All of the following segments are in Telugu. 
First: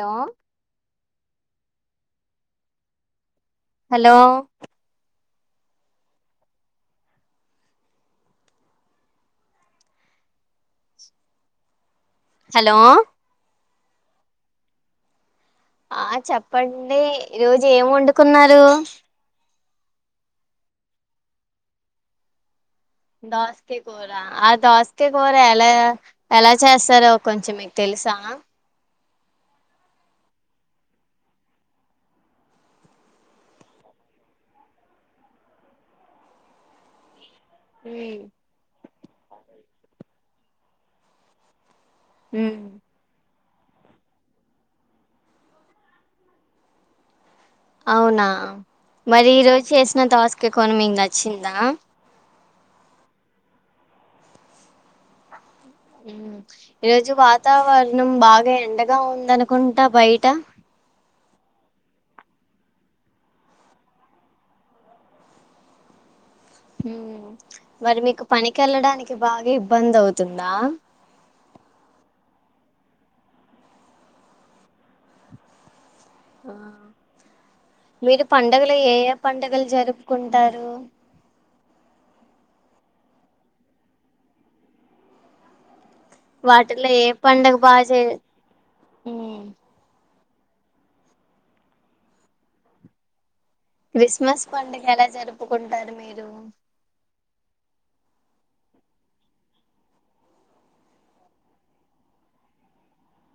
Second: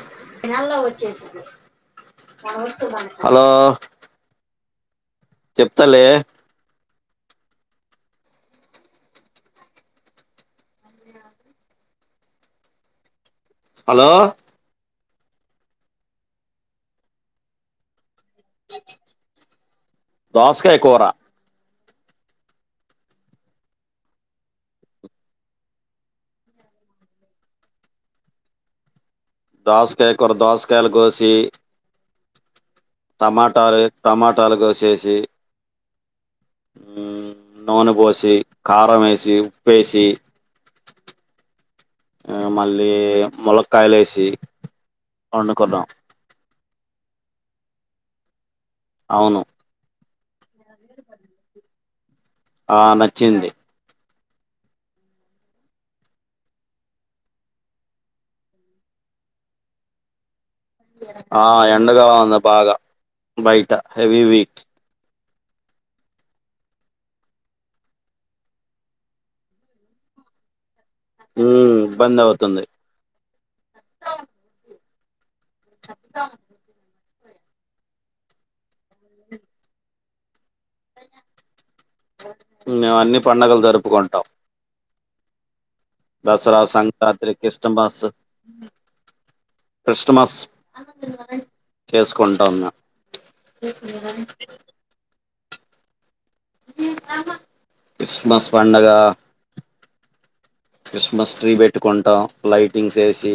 హలో నల్లగా వచ్చేసింది మన వస్తువు మనకి హలో చెప్తలే హలో హలో ఆ చెప్పండి రోజు కున్నారు దాస్కాయ కోరా దోసక కూర ఆ దోసక కూర ఎలా ఎలా చేస్తారో కొంచెం మీకు తెలుసా దాస్కాయ కొర దాస్కాయలు కోసి టమాటాలు టమాటాలుగాసేసి ఆ నూనె పోసి కారం వేసి ఉప్పు వేసి ఉమ్ మళ్ళీ మొలక్కయలు వేసి వండుకున్నాం అవునా మరి ఈ అవును రోజు చేసిన దొస్ క్కే కొని మీకు నచ్చిందా ఆ నచ్చింది ఈరోజు వాతావరణం బాగా ఎండగా ఉందనుకుంటా బయట ఆ ఎండగా ఉంది బాగా బయట హెవీ వీట్ మరి మీకు పనికి వెళ్ళడానికి బాగా ఇబ్బంది అవుతుందా ఉ ఇబ్బంద్ అవుతుంది అ చుప్ ఆ, మీరు పండుగలు ఏ ఏ పండుగలు జరుపుకుంట దారు మేము అన్ని పండుగలు జరుపుకుంటాం దసరా వాటిలో ఏ సంక్రాంతి పండగ బాగా చే క్రిస్టమస్ స్మస్ చేసుకుంటాన్నా క్రిస్మస్ పండుగ ఎలా జరుపు కుంటారు మీరు క్రిస్మస్ పండగ క్రిస్మస్ ట్రీ పెట్టుకుంటాం లైటింగ్స్ వేసి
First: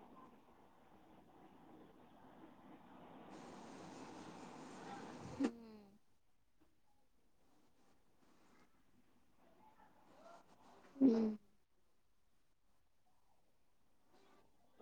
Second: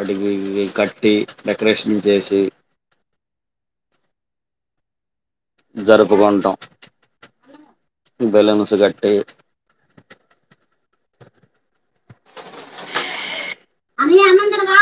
అడిగి కట్టి డెకరేషన్ చేసి. జరుపుకుంటాం బెలూన్స్ కట్టి ఉమ్ అది అన్నందు కదా